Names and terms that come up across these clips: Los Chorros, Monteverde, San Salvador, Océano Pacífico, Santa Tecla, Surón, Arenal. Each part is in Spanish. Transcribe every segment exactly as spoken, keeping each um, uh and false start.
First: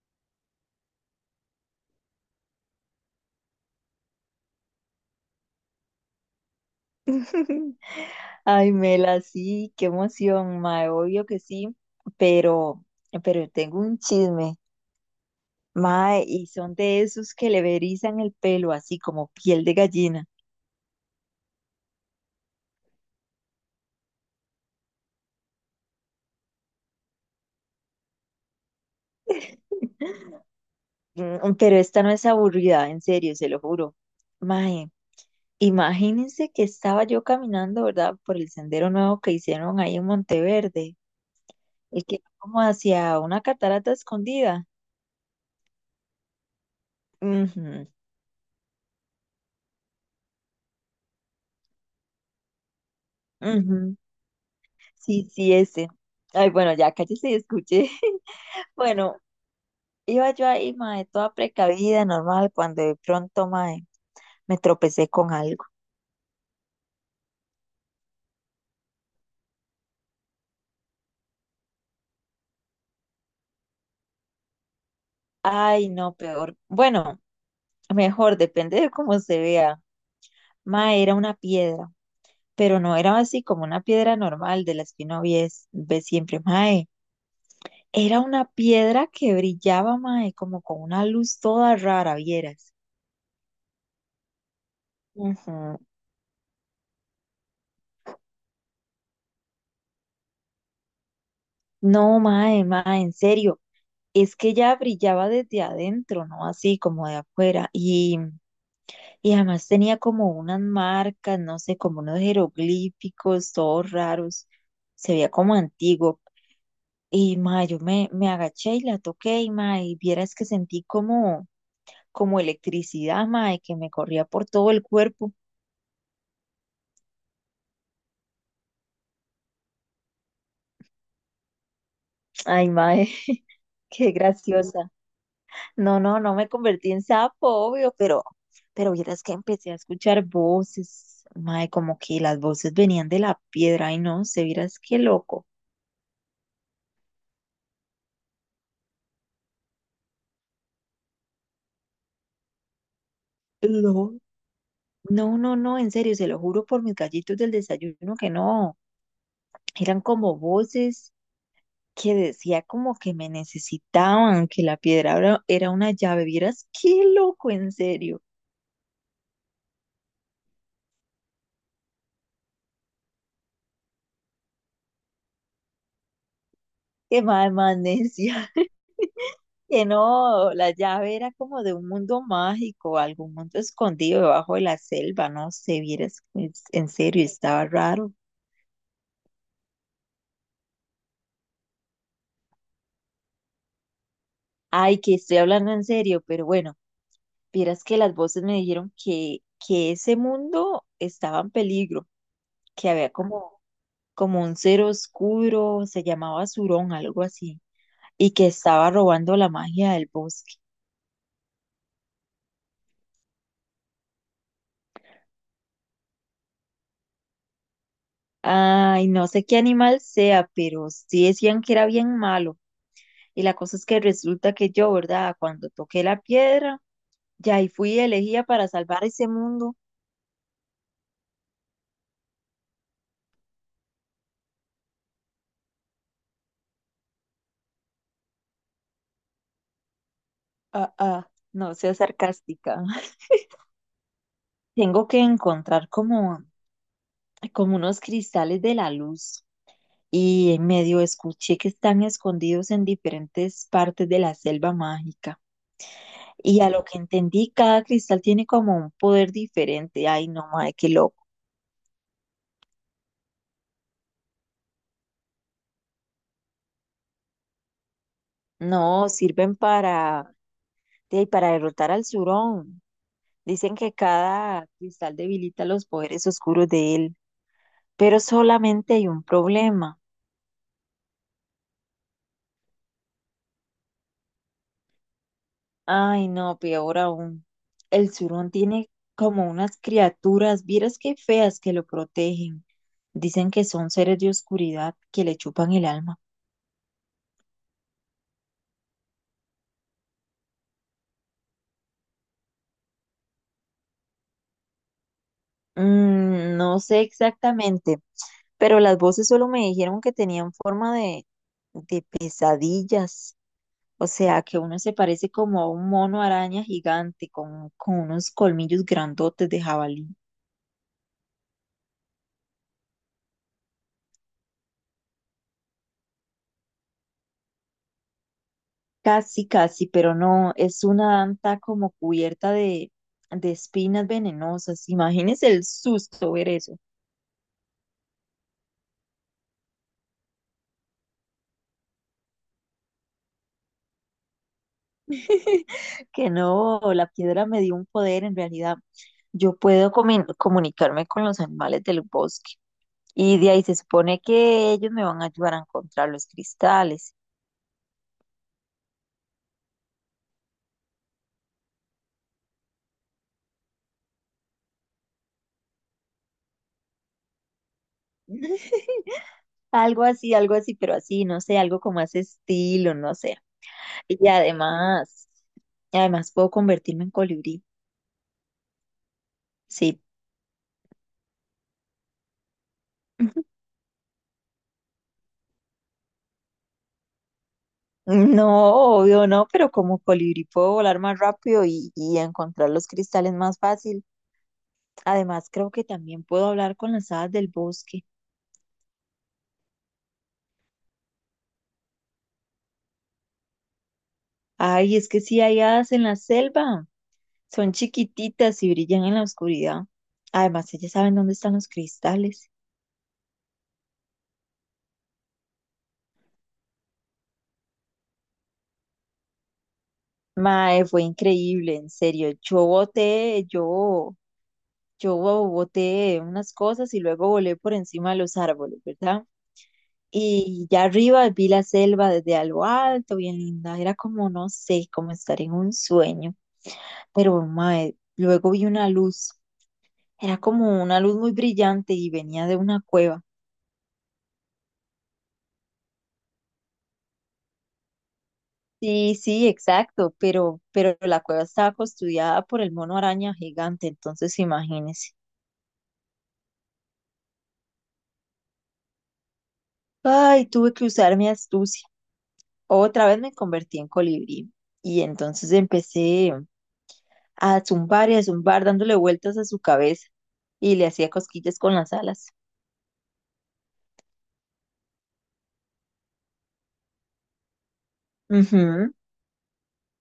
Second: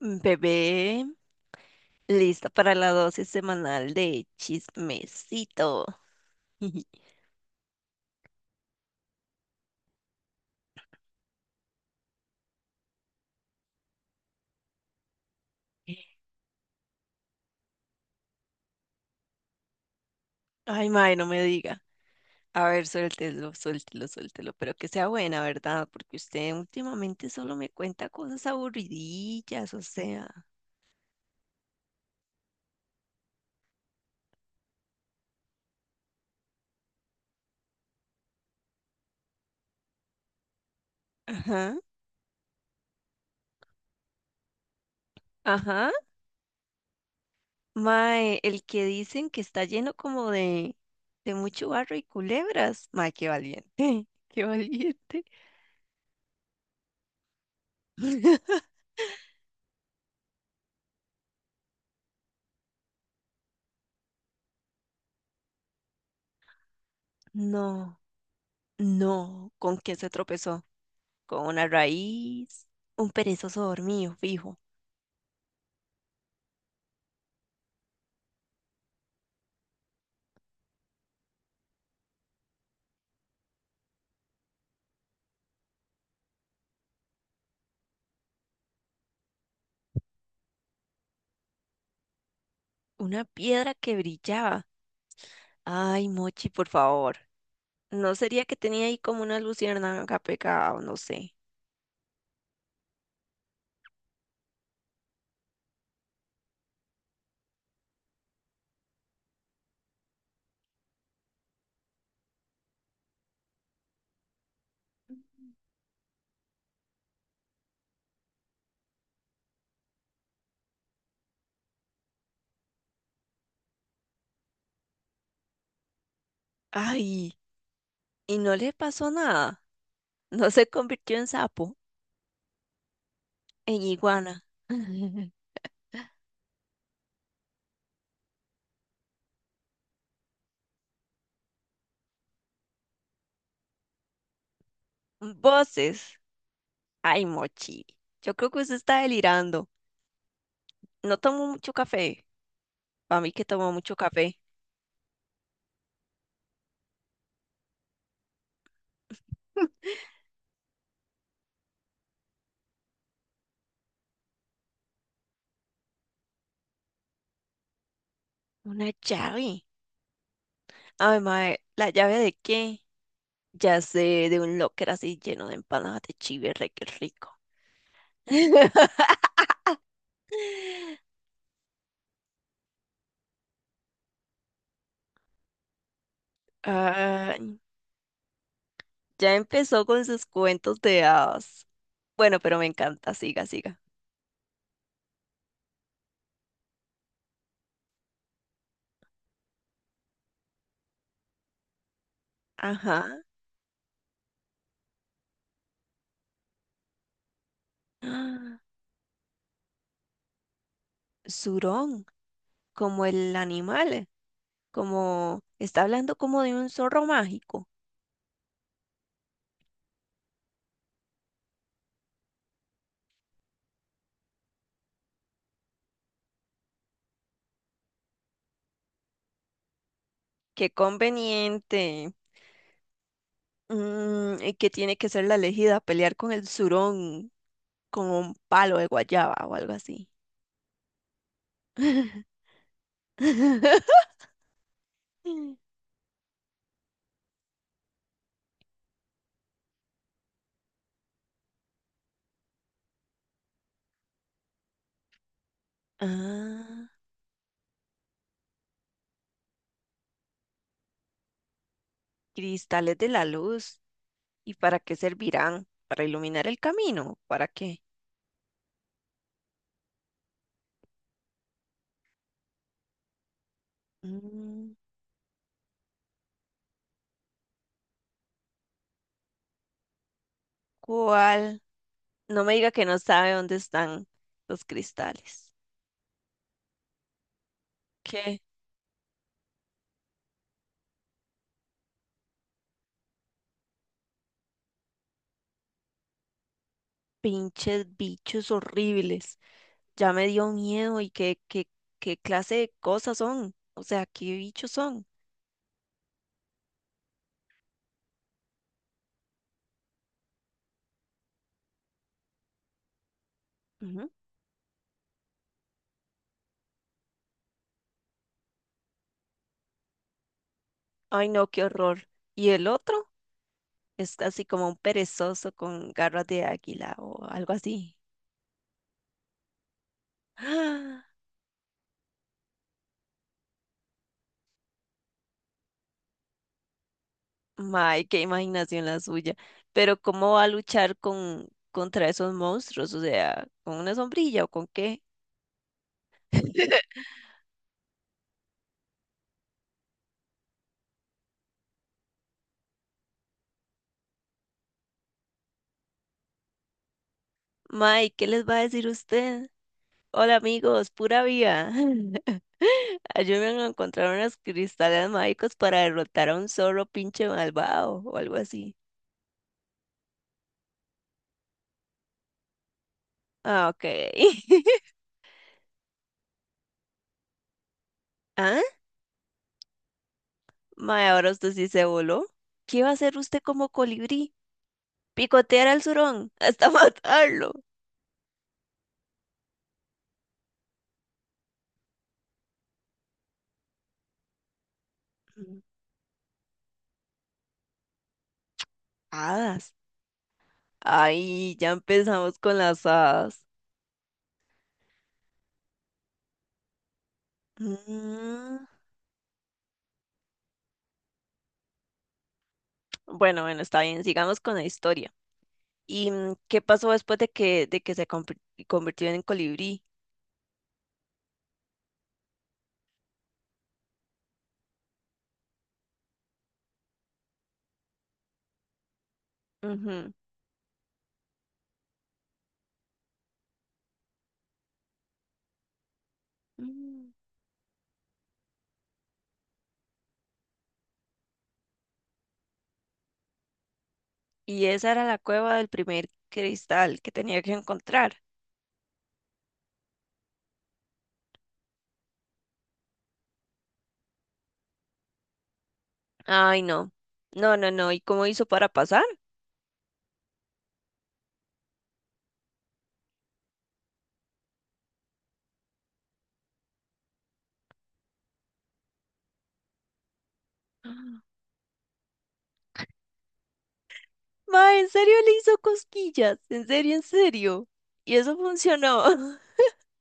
mm, Bebé, lista para la dosis semanal de chismecito. Ay, Mela, sí, qué emoción, mae, obvio que sí, pero, pero tengo un chisme, mae, y son de esos que le verizan el pelo así como piel de gallina. Ay, mae, no me diga. A ver, suéltelo, suéltelo, suéltelo, pero que sea buena, ¿verdad? Porque usted últimamente solo me cuenta cosas aburridillas, o sea. Mm, Pero esta no es aburrida, en serio, se lo juro. Mae, imagínense que estaba yo caminando, ¿verdad? Por el sendero nuevo que hicieron ahí en Monteverde, Ajá, el que va como hacia una catarata escondida. ajá. Ujú, Mae, el que dicen que está lleno como de, de mucho barro y culebras. Mae, qué valiente, ujú. qué valiente. Sí, sí, ese. Ay, bueno, ya cállese y escuche. Bueno, iba yo ahí, mae, toda precavida, normal, cuando de pronto, mae, me tropecé con algo. No, no, ¿con quién se tropezó? ¿Con una raíz, un perezoso dormido, fijo, Ay, no, peor. Bueno, mejor, depende de cómo se vea. Mae, era una piedra, pero no era así como una piedra normal de las que uno ve, ve siempre, mae. Era una piedra que brillaba, mae, como con una luz toda rara, vieras. una piedra que brillaba? Ujú. Ay, Mochi, por favor. ¿No sería que tenía ahí como una luciérnaga pegada o no sé? No, mae, mae, en serio. Es que ya brillaba desde adentro, no así como de afuera. Y. Y además tenía como unas marcas, no sé, como unos jeroglíficos, todos raros. Se veía como antiguo. Y ma, yo me, me agaché y la toqué, y ma, y vieras que sentí como, como electricidad, ma, y que me corría por todo el cuerpo. Ay, y no le pasó nada. No se convirtió en sapo, Ay, ma, eh, en qué iguana. graciosa. No, no, no me convertí en sapo, obvio, pero, pero vieras que empecé a escuchar voces, ma, como que las voces venían de la piedra. Ay, no, se vieras qué loco. Voces. Ay, Mochi. Yo creo que usted está delirando. No tomó mucho café. Para mí que tomó mucho café. No, no, no, en serio, se lo juro por mis gallitos del desayuno que no. Eran como voces que decía como que me necesitaban, que la piedra era era una llave. Vieras, qué loco, en serio. Una llave. Ay, mae, ¿la llave de qué? Ya sé, de un locker así lleno de empanadas de chive, re que Qué rico. mal, más necia. Que no, la llave era como de un mundo mágico, algún mundo escondido debajo de la selva, no sé, vieras, es- en serio, Ay, estaba raro. ya empezó con sus cuentos de hadas. Bueno, pero me encanta, siga, siga. Ay, que estoy hablando en serio, pero bueno, vieras que las voces me dijeron que, que ese mundo estaba en peligro, que Ajá. había como, como un ser oscuro, se llamaba Surón, algo así, y que Ah, estaba robando la magia del bosque. Zurón, como el animal, como está hablando como de un zorro mágico. Ay, no sé qué animal sea, pero sí decían que era bien malo. Y la cosa es que resulta que yo, ¿verdad? Cuando toqué la piedra, ya ahí fui elegida para salvar ese mundo. Qué conveniente. Mm, y que tiene que ser la elegida, pelear con el surón con un palo de guayaba o algo así. Ah, ah, no sea sarcástica. Tengo que encontrar como, como unos cristales de la luz y en medio escuché que están escondidos en diferentes partes de la selva mágica. Y a lo Ah, que entendí, cada cristal tiene como un poder diferente. Ay, no, madre, qué loco. cristales de la luz. ¿Y para qué servirán? ¿Para iluminar el camino? ¿Para qué? No, sirven para, de- para derrotar al Surón. Dicen que cada Mm, cristal debilita los poderes oscuros de él, pero solamente hay un problema. ¿cuál? No me diga que no sabe dónde están los cristales. Ay, no, peor aún. El ¿Qué? surón tiene como unas criaturas, vieras qué feas que lo protegen. Dicen que son seres de oscuridad que le chupan el alma. Pinches bichos horribles. Ya me dio miedo y qué, qué, qué clase de cosas son. O sea, ¿qué bichos son? Mm, no sé exactamente, pero las voces solo me dijeron que tenían forma de, de pesadillas. O Ujú. sea, que uno se parece como a un mono araña gigante con, con unos colmillos grandotes de jabalí. Ay, no, qué horror. ¿Y el otro? Es así como un perezoso con garras de águila o algo así. Casi, casi, pero no, es una anta como cubierta de, de espinas venenosas. Imagínese el susto ver eso. May, qué imaginación la suya. Pero ¿cómo va a luchar con contra esos monstruos? O sea, ¿con una sombrilla o con qué? Que no, la piedra me dio un poder en realidad. Yo puedo comi- comunicarme con los animales del bosque y de ahí se supone que ellos me van a ayudar a encontrar los cristales. May, ¿qué les va a decir usted? Hola amigos, pura vida. Ayúdenme a encontrar unos cristales mágicos para derrotar a un zorro pinche malvado o algo así. Algo así, algo así, pero así, no sé, algo como ese estilo, no sé. Ah, ok. Y además, además puedo convertirme en colibrí. ¿Ah? Sí, Mae, ahora usted sí se voló. ¿Qué va a hacer usted como colibrí? Picotear al zurón hasta matarlo. no, obvio no, pero como colibrí puedo volar más rápido y, y encontrar los cristales más fácil. Además, Mm. creo que también puedo hablar con las hadas del bosque. Hadas. Ay, ya empezamos con las hadas. Ay, es que sí hay hadas en la selva. Son chiquititas Mm, y brillan en la oscuridad. Además, ellas saben dónde están los cristales. bueno, bueno, está bien, sigamos con la historia. Y mm, ¿qué pasó después de que, de que se convir- convirtió en colibrí? Mae, fue increíble, en serio. Yo boté, yo. Yo bo- boté unas cosas y luego volé por encima de los árboles, ¿verdad? Ujú. Y ya arriba vi la selva desde algo alto, bien linda. Era como, no sé, como estar en un sueño. Mm, Pero, mae, luego vi una luz. Era como una luz muy brillante y venía de una cueva. Y esa era la cueva del primer cristal que tenía que encontrar. Sí, sí, exacto, pero, pero la cueva estaba custodiada por el mono araña gigante, entonces imagínese. Ay, no. No, no, no. ¿Y cómo hizo para pasar? Ay, tuve que usar mi astucia. Otra vez me convertí en colibrí y entonces empecé a zumbar y a zumbar dándole vueltas a su cabeza y le hacía cosquillas con las alas. Ma, ¿en serio le hizo cosquillas? ¿En serio, en serio? Y eso Ujú. funcionó.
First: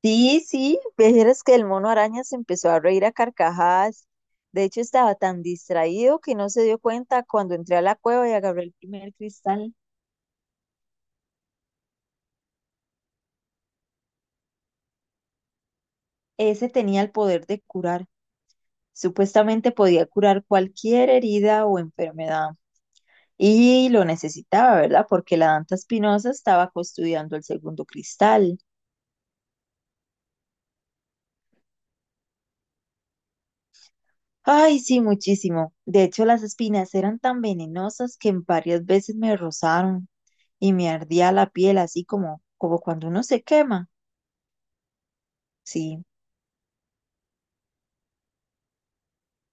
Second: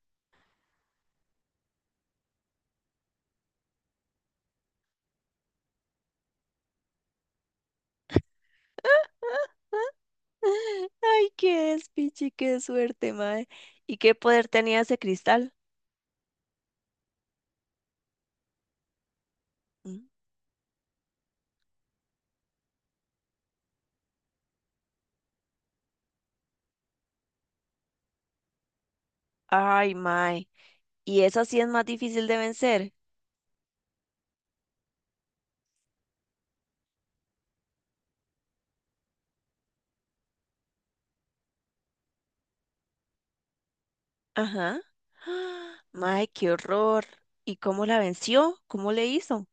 Sí, sí, vieras que el mono araña se empezó a reír a carcajadas. De hecho, estaba tan distraído que no se dio cuenta cuando entré a la cueva y agarré el primer cristal. Ay, qué despiche, qué suerte, mae. ¿Y qué poder tenía ese cristal? Ese tenía el poder de curar. Supuestamente Mm. podía curar cualquier herida o enfermedad. Y lo necesitaba, ¿verdad? Porque la Danta Espinosa estaba custodiando el segundo cristal. Ay, mae. ¿Y esa sí es más difícil de vencer? Ay, sí, muchísimo. De hecho, las espinas eran tan venenosas que en varias veces me rozaron y me ardía la piel, así como, como cuando uno se quema. Ajá. Ah, Sí, mae, qué horror. ¿Y cómo la venció? ¿Cómo le hizo?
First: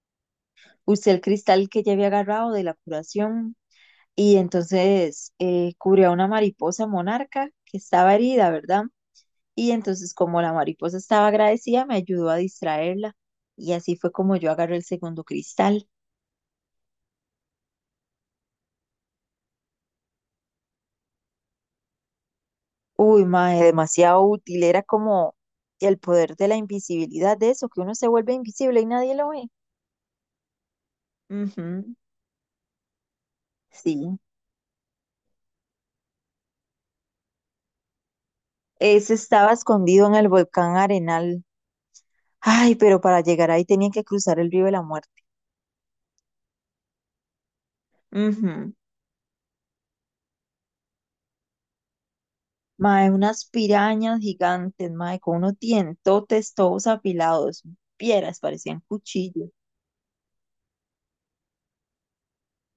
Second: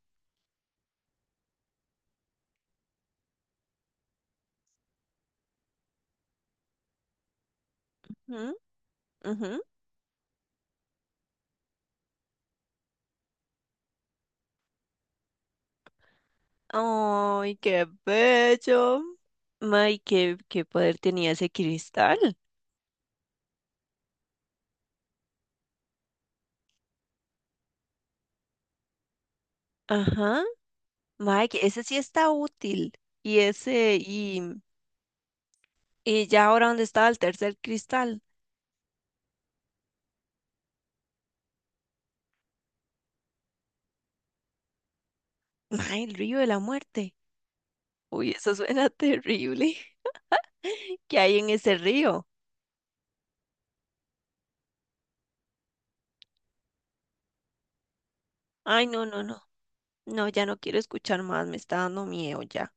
usé el cristal que ya había agarrado de la curación y entonces eh, curé a una mariposa monarca que estaba herida, Mm, ¿verdad? ujú. Y entonces, como la mariposa estaba agradecida, me ayudó a distraerla. Y así fue como yo agarré el segundo cristal. Ay, qué bello. Mae, ¿qué, qué poder tenía ese cristal? Uy, mae, demasiado útil. Era como el poder de la invisibilidad de eso, que uno se vuelve invisible y nadie lo ve. Ajá. Mae, que ese Ujú, sí está útil. Y ese, sí. y, y ya ahora, ¿dónde estaba el tercer cristal? Ese estaba escondido en el volcán Arenal. Ay, pero para llegar ahí tenían que cruzar el río de la muerte. Mae, el río de la muerte. Uy, eso Ujú. suena terrible. ¿Qué hay en ese río? Mae, unas pirañas gigantes, mae, con unos dientotes todos afilados. Pieras, parecían Ay, no, no, no. cuchillos. No, ya no quiero escuchar más, me está dando miedo ya.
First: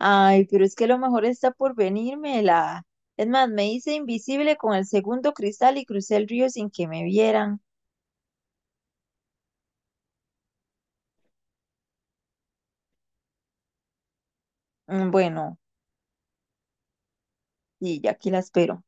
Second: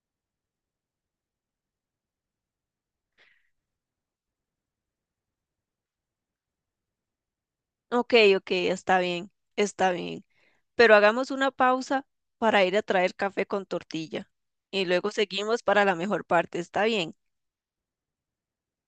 Ay, pero es que lo mejor está por venirme, la... Es más, me hice invisible con el segundo cristal y crucé el río sin que me vieran. Ok, ok, está bien, está bien. Pero hagamos una pausa para ir a traer café con tortilla. Y Mm, luego bueno, seguimos para la mejor parte, ¿está bien? y ya aquí la espero.